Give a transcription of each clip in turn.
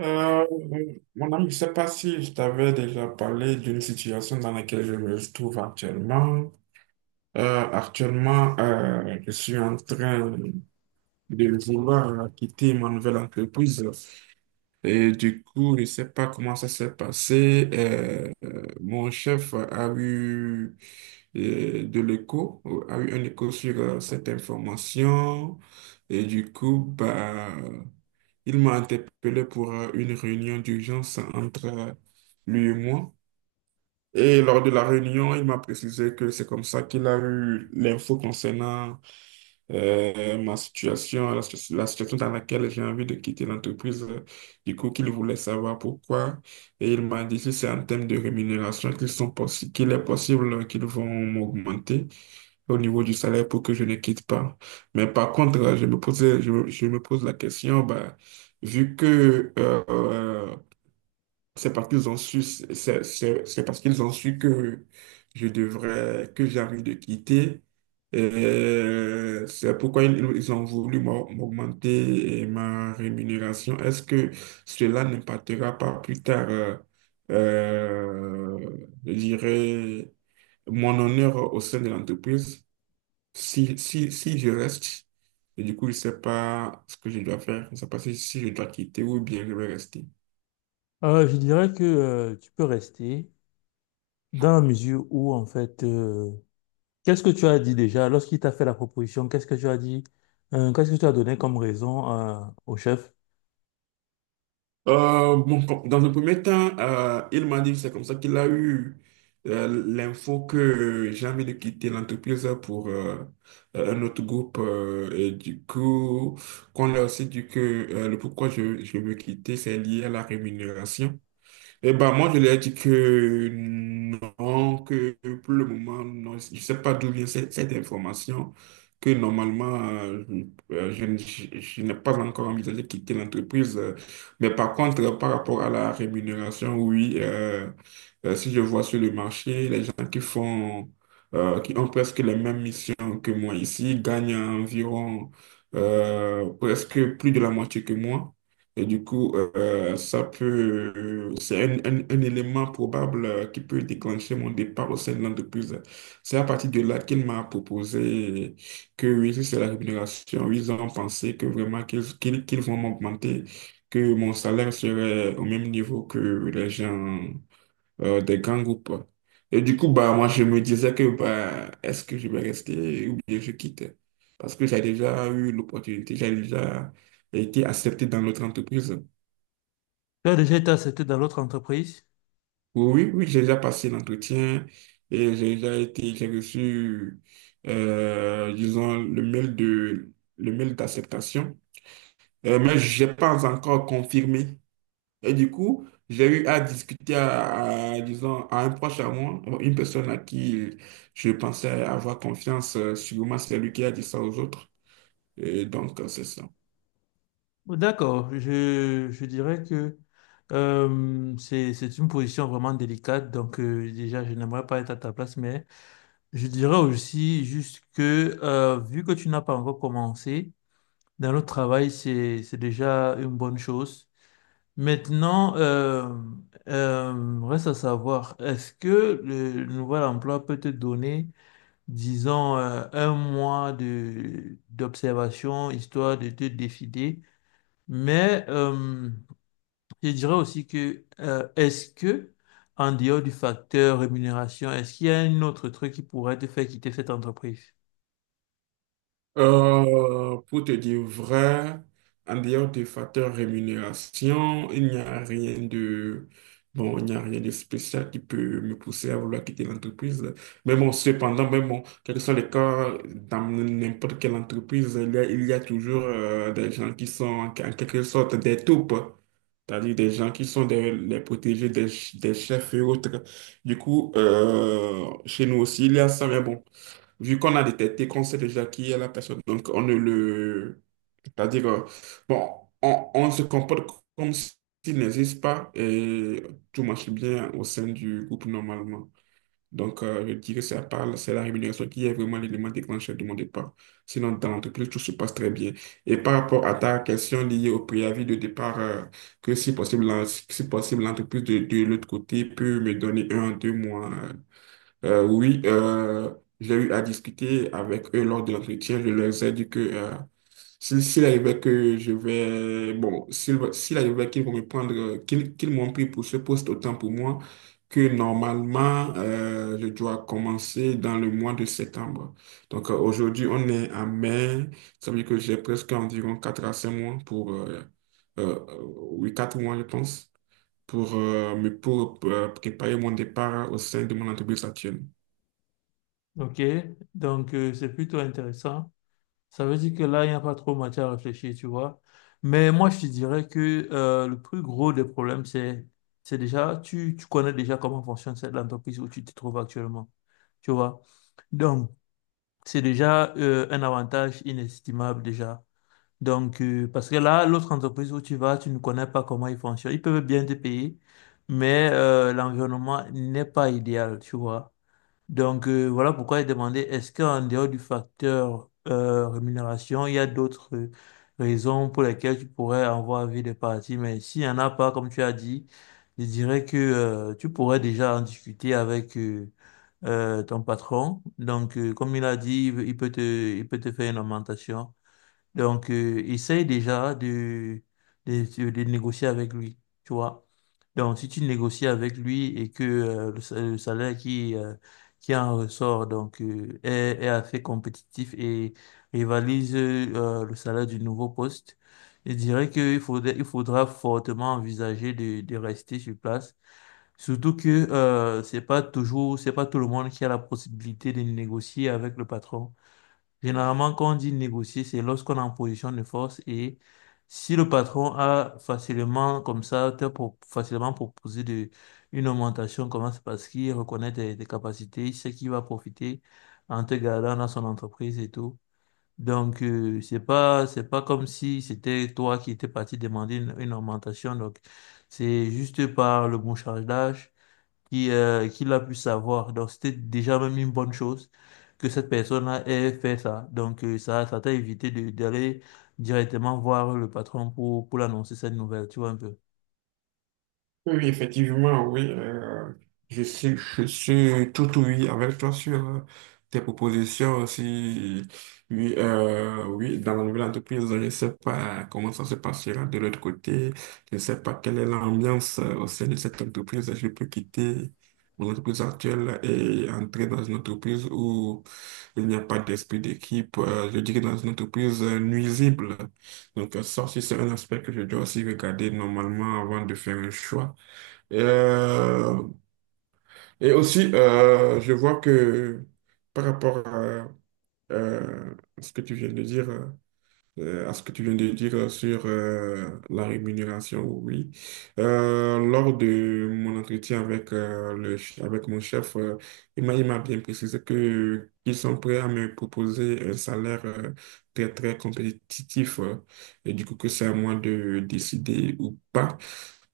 Euh, Mon ami, je ne sais pas si je t'avais déjà parlé d'une situation dans laquelle je me trouve actuellement. Actuellement, je suis en train de vouloir quitter ma nouvelle entreprise et du coup, je ne sais pas comment ça s'est passé. Mon chef a eu de l'écho, a eu un écho sur cette information. Et du coup, bah, il m'a interpellé pour une réunion d'urgence entre lui et moi. Et lors de la réunion, il m'a précisé que c'est comme ça qu'il a eu l'info concernant ma situation, la situation dans laquelle j'ai envie de quitter l'entreprise. Du coup, qu'il voulait savoir pourquoi. Et il m'a dit si c'est en termes de rémunération qu'il est possible qu'ils vont m'augmenter au niveau du salaire pour que je ne quitte pas. Mais par contre, je me pose la question, bah, vu que c'est parce qu'ils ont su, c'est parce qu'ils ont su que j'ai envie de quitter. Et c'est pourquoi ils ont voulu m'augmenter ma rémunération. Est-ce que cela n'impactera pas plus tard, je dirais, mon honneur au sein de l'entreprise? Si je reste, et du coup, je ne sais pas ce que je dois faire. Je ne sais pas si, si je dois quitter ou bien je vais rester. Je dirais que tu peux rester dans la mesure où, en fait, qu'est-ce que tu as dit déjà lorsqu'il t'a fait la proposition? Qu'est-ce que tu as dit? Qu'est-ce que tu as donné comme raison au chef? Dans un premier temps, il m'a dit que c'est comme ça qu'il a eu l'info que j'ai envie de quitter l'entreprise pour un autre groupe. Et du coup, qu'on a aussi dit que le pourquoi je veux quitter, c'est lié à la rémunération. Eh ben, moi, je leur ai dit que non, que pour le moment, non, je ne sais pas d'où vient cette information, que normalement, je n'ai pas encore envisagé de quitter l'entreprise. Mais par contre, par rapport à la rémunération, oui, si je vois sur le marché, les gens qui font, qui ont presque les mêmes missions que moi ici, gagnent environ presque plus de la moitié que moi. Et du coup, ça peut, c'est un élément probable qui peut déclencher mon départ au sein de l'entreprise. C'est à partir de là qu'il m'a proposé que oui, si c'est la rémunération, ils ont pensé que vraiment qu'ils vont m'augmenter, que mon salaire serait au même niveau que les gens des grands groupes. Et du coup, bah, moi, je me disais que bah, est-ce que je vais rester ou bien je quitte? Parce que j'ai déjà eu l'opportunité, j'ai déjà été accepté dans notre entreprise. Tu as déjà été accepté dans l'autre entreprise? Oui, oui, oui, j'ai déjà passé l'entretien et j'ai reçu, disons, le mail d'acceptation. Mais j'ai pas encore confirmé. Et du coup, j'ai eu à discuter disons, à un proche à moi, bon, une personne à qui je pensais avoir confiance, sûrement c'est lui qui a dit ça aux autres. Et donc, c'est ça. D'accord, je dirais que c'est une position vraiment délicate, donc déjà, je n'aimerais pas être à ta place, mais je dirais aussi juste que vu que tu n'as pas encore commencé dans le travail, c'est déjà une bonne chose. Maintenant, reste à savoir, est-ce que le nouvel emploi peut te donner, disons, un mois de d'observation, histoire de te décider, mais je dirais aussi que, est-ce que, en dehors du facteur rémunération, est-ce qu'il y a un autre truc qui pourrait te faire quitter cette entreprise? Pour te dire vrai, en dehors des facteurs rémunération, il n'y a rien de bon, il n'y a rien de spécial qui peut me pousser à vouloir quitter l'entreprise. Mais bon, cependant, mais bon, quel que soit le cas, dans n'importe quelle entreprise, il y a toujours des gens qui sont en en quelque sorte des taupes. C'est-à-dire des gens qui sont les protégés des chefs et autres. Du coup, chez nous aussi, il y a ça, mais bon. Vu qu'on a détecté qu'on sait déjà qui est la personne, donc on ne le... C'est-à-dire, bon, on se comporte comme s'il n'existe pas et tout marche bien au sein du groupe normalement. Donc, je dirais que c'est la rémunération qui est vraiment l'élément déclencheur de mon départ. Sinon, dans l'entreprise, tout se passe très bien. Et par rapport à ta question liée au préavis de départ, que si possible, si possible, l'entreprise de l'autre côté peut me donner un, à 2 mois oui, j'ai eu à discuter avec eux lors de l'entretien. Je leur ai dit que s'il arrivait que je vais, bon, s'il arrivait qu'ils vont me prendre, qu'ils m'ont pris pour ce poste, autant pour moi que normalement, je dois commencer dans le mois de septembre. Donc aujourd'hui, on est en mai. Ça veut dire que j'ai presque environ 4 à 5 mois pour, oui, 4 mois, je pense, pour, pour préparer mon départ au sein de mon entreprise actuelle. OK? Donc, c'est plutôt intéressant. Ça veut dire que là, il n'y a pas trop matière à réfléchir, tu vois. Mais moi, je te dirais que le plus gros des problèmes, c'est déjà, tu connais déjà comment fonctionne cette entreprise où tu te trouves actuellement, tu vois. Donc, c'est déjà un avantage inestimable déjà. Donc, parce que là, l'autre entreprise où tu vas, tu ne connais pas comment ils fonctionnent. Ils peuvent bien te payer, mais l'environnement n'est pas idéal, tu vois. Donc voilà pourquoi j'ai demandé, est-ce qu'en dehors du facteur rémunération, il y a d'autres raisons pour lesquelles tu pourrais avoir envie de partir? Mais s'il n'y en a pas, comme tu as dit, je dirais que tu pourrais déjà en discuter avec ton patron. Donc comme il a dit, il peut te faire une augmentation. Donc, essaye déjà de négocier avec lui, tu vois. Donc, si tu négocies avec lui et que le salaire qui en ressort donc, est assez compétitif et rivalise le salaire du nouveau poste, je dirais qu'il faudrait, il faudra fortement envisager de rester sur place. Surtout que c'est pas tout le monde qui a la possibilité de négocier avec le patron. Généralement, quand on dit négocier, c'est lorsqu'on est en position de force et si le patron a facilement, comme ça, facilement proposé de, une augmentation, comment c'est parce qu'il reconnaît tes capacités, il sait qu'il va profiter en te gardant dans son entreprise et tout. Donc, c'est pas comme si c'était toi qui étais parti demander une augmentation. Donc, c'est juste par le bon charge d'âge qui l'a pu savoir. Donc, c'était déjà même une bonne chose que cette personne-là ait fait ça. Donc, ça t'a évité de, d'aller directement voir le patron pour l'annoncer cette nouvelle, tu vois un peu. Oui, effectivement, oui. Je suis, je suis tout oui avec toi sur tes propositions aussi. Oui, oui, dans la nouvelle entreprise, je ne sais pas comment ça se passera de l'autre côté. Je ne sais pas quelle est l'ambiance au sein de cette entreprise. Je peux quitter mon entreprise actuelle et entrer dans une entreprise où il n'y a pas d'esprit d'équipe. Je dirais dans une entreprise nuisible. Donc, ça aussi, c'est un aspect que je dois aussi regarder normalement avant de faire un choix. Et, Euh, et aussi, je vois que par rapport à, euh, ce que tu viens de dire, à ce que tu viens de dire sur la rémunération, oui. Lors de mon entretien avec, avec mon chef, il m'a bien précisé que qu'ils sont prêts à me proposer un salaire très, très compétitif. Et du coup, que c'est à moi de décider ou pas.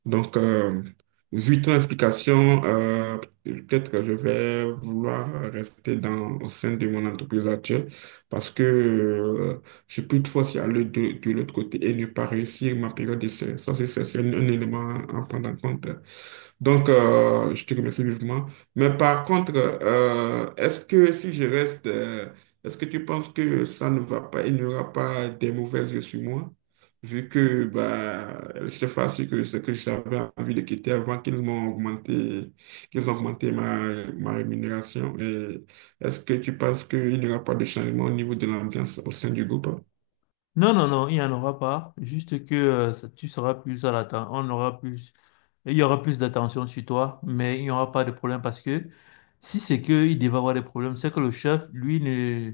Donc, vu ton explication, peut-être que je vais vouloir rester au sein de mon entreprise actuelle parce que je peux toutefois y aller de l'autre côté et ne pas réussir ma période d'essai. Ça, c'est un élément à prendre en compte. Donc, je te remercie vivement. Mais par contre, est-ce que si je reste, est-ce que tu penses que ça ne va pas, il n'y aura pas des mauvais yeux sur moi? Vu que bah, je te fasse que c'est que j'avais envie de quitter avant qu'ils ont augmenté ma rémunération. Et est-ce que tu penses qu'il n'y aura pas de changement au niveau de l'ambiance au sein du groupe? Non, non, non, il n'y en aura pas. Juste que ça- tu seras plus à l'attente. On aura plus Il y aura plus d'attention sur toi, mais il n'y aura pas de problème parce que si c'est qu'il devait avoir des problèmes, c'est que le chef, lui,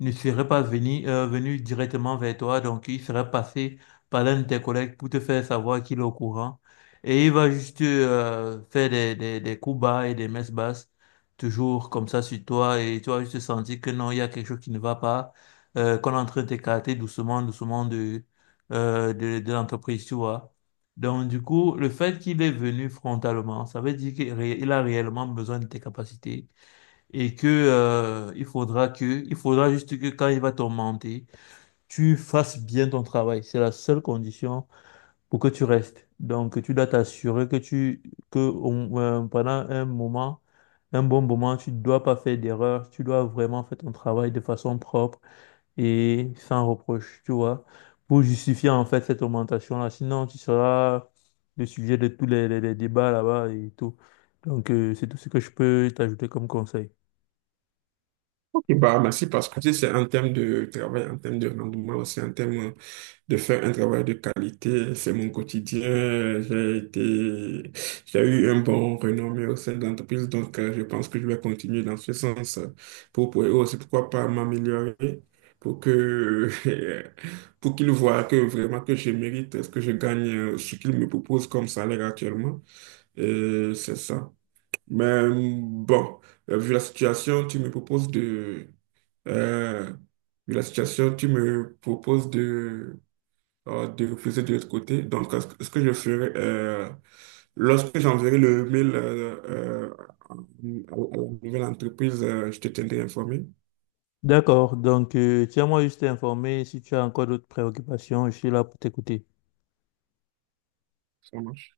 ne serait pas venu, venu directement vers toi, donc il serait passé par l'un de tes collègues pour te faire savoir qu'il est au courant. Et il va juste faire des coups bas et des messes basses, toujours comme ça sur toi, et tu vas juste sentir que non, il y a quelque chose qui ne va pas, qu'on est en train d'écarter doucement, doucement de l'entreprise, tu vois. Donc, du coup, le fait qu'il est venu frontalement, ça veut dire il a réellement besoin de tes capacités et que, il faudra juste que quand il va t'augmenter, tu fasses bien ton travail. C'est la seule condition pour que tu restes. Donc, tu dois t'assurer pendant un bon moment, tu ne dois pas faire d'erreur. Tu dois vraiment faire ton travail de façon propre et sans reproche, tu vois, pour justifier en fait cette augmentation-là. Sinon, tu seras le sujet de tous les débats là-bas et tout. Donc, c'est tout ce que je peux t'ajouter comme conseil. Et bah, merci parce que tu sais, c'est un thème de travail, un thème de rendement, c'est un thème de faire un travail de qualité. C'est mon quotidien. J'ai eu un bon renommé au sein de l'entreprise, donc je pense que je vais continuer dans ce sens pour aussi, pourquoi pas m'améliorer pour que, pour qu'ils voient que vraiment que je mérite ce que je gagne, ce qu'ils me proposent comme salaire actuellement. Et c'est ça. Mais bon, vu la situation, tu me proposes de... euh, vu la situation, tu me proposes de refuser de l'autre côté. Donc, ce que je ferai, lorsque j'enverrai le mail euh, à la nouvelle entreprise, je te tiendrai informé. D'accord, donc tiens-moi juste informé si tu as encore d'autres préoccupations, je suis là pour t'écouter. Ça marche.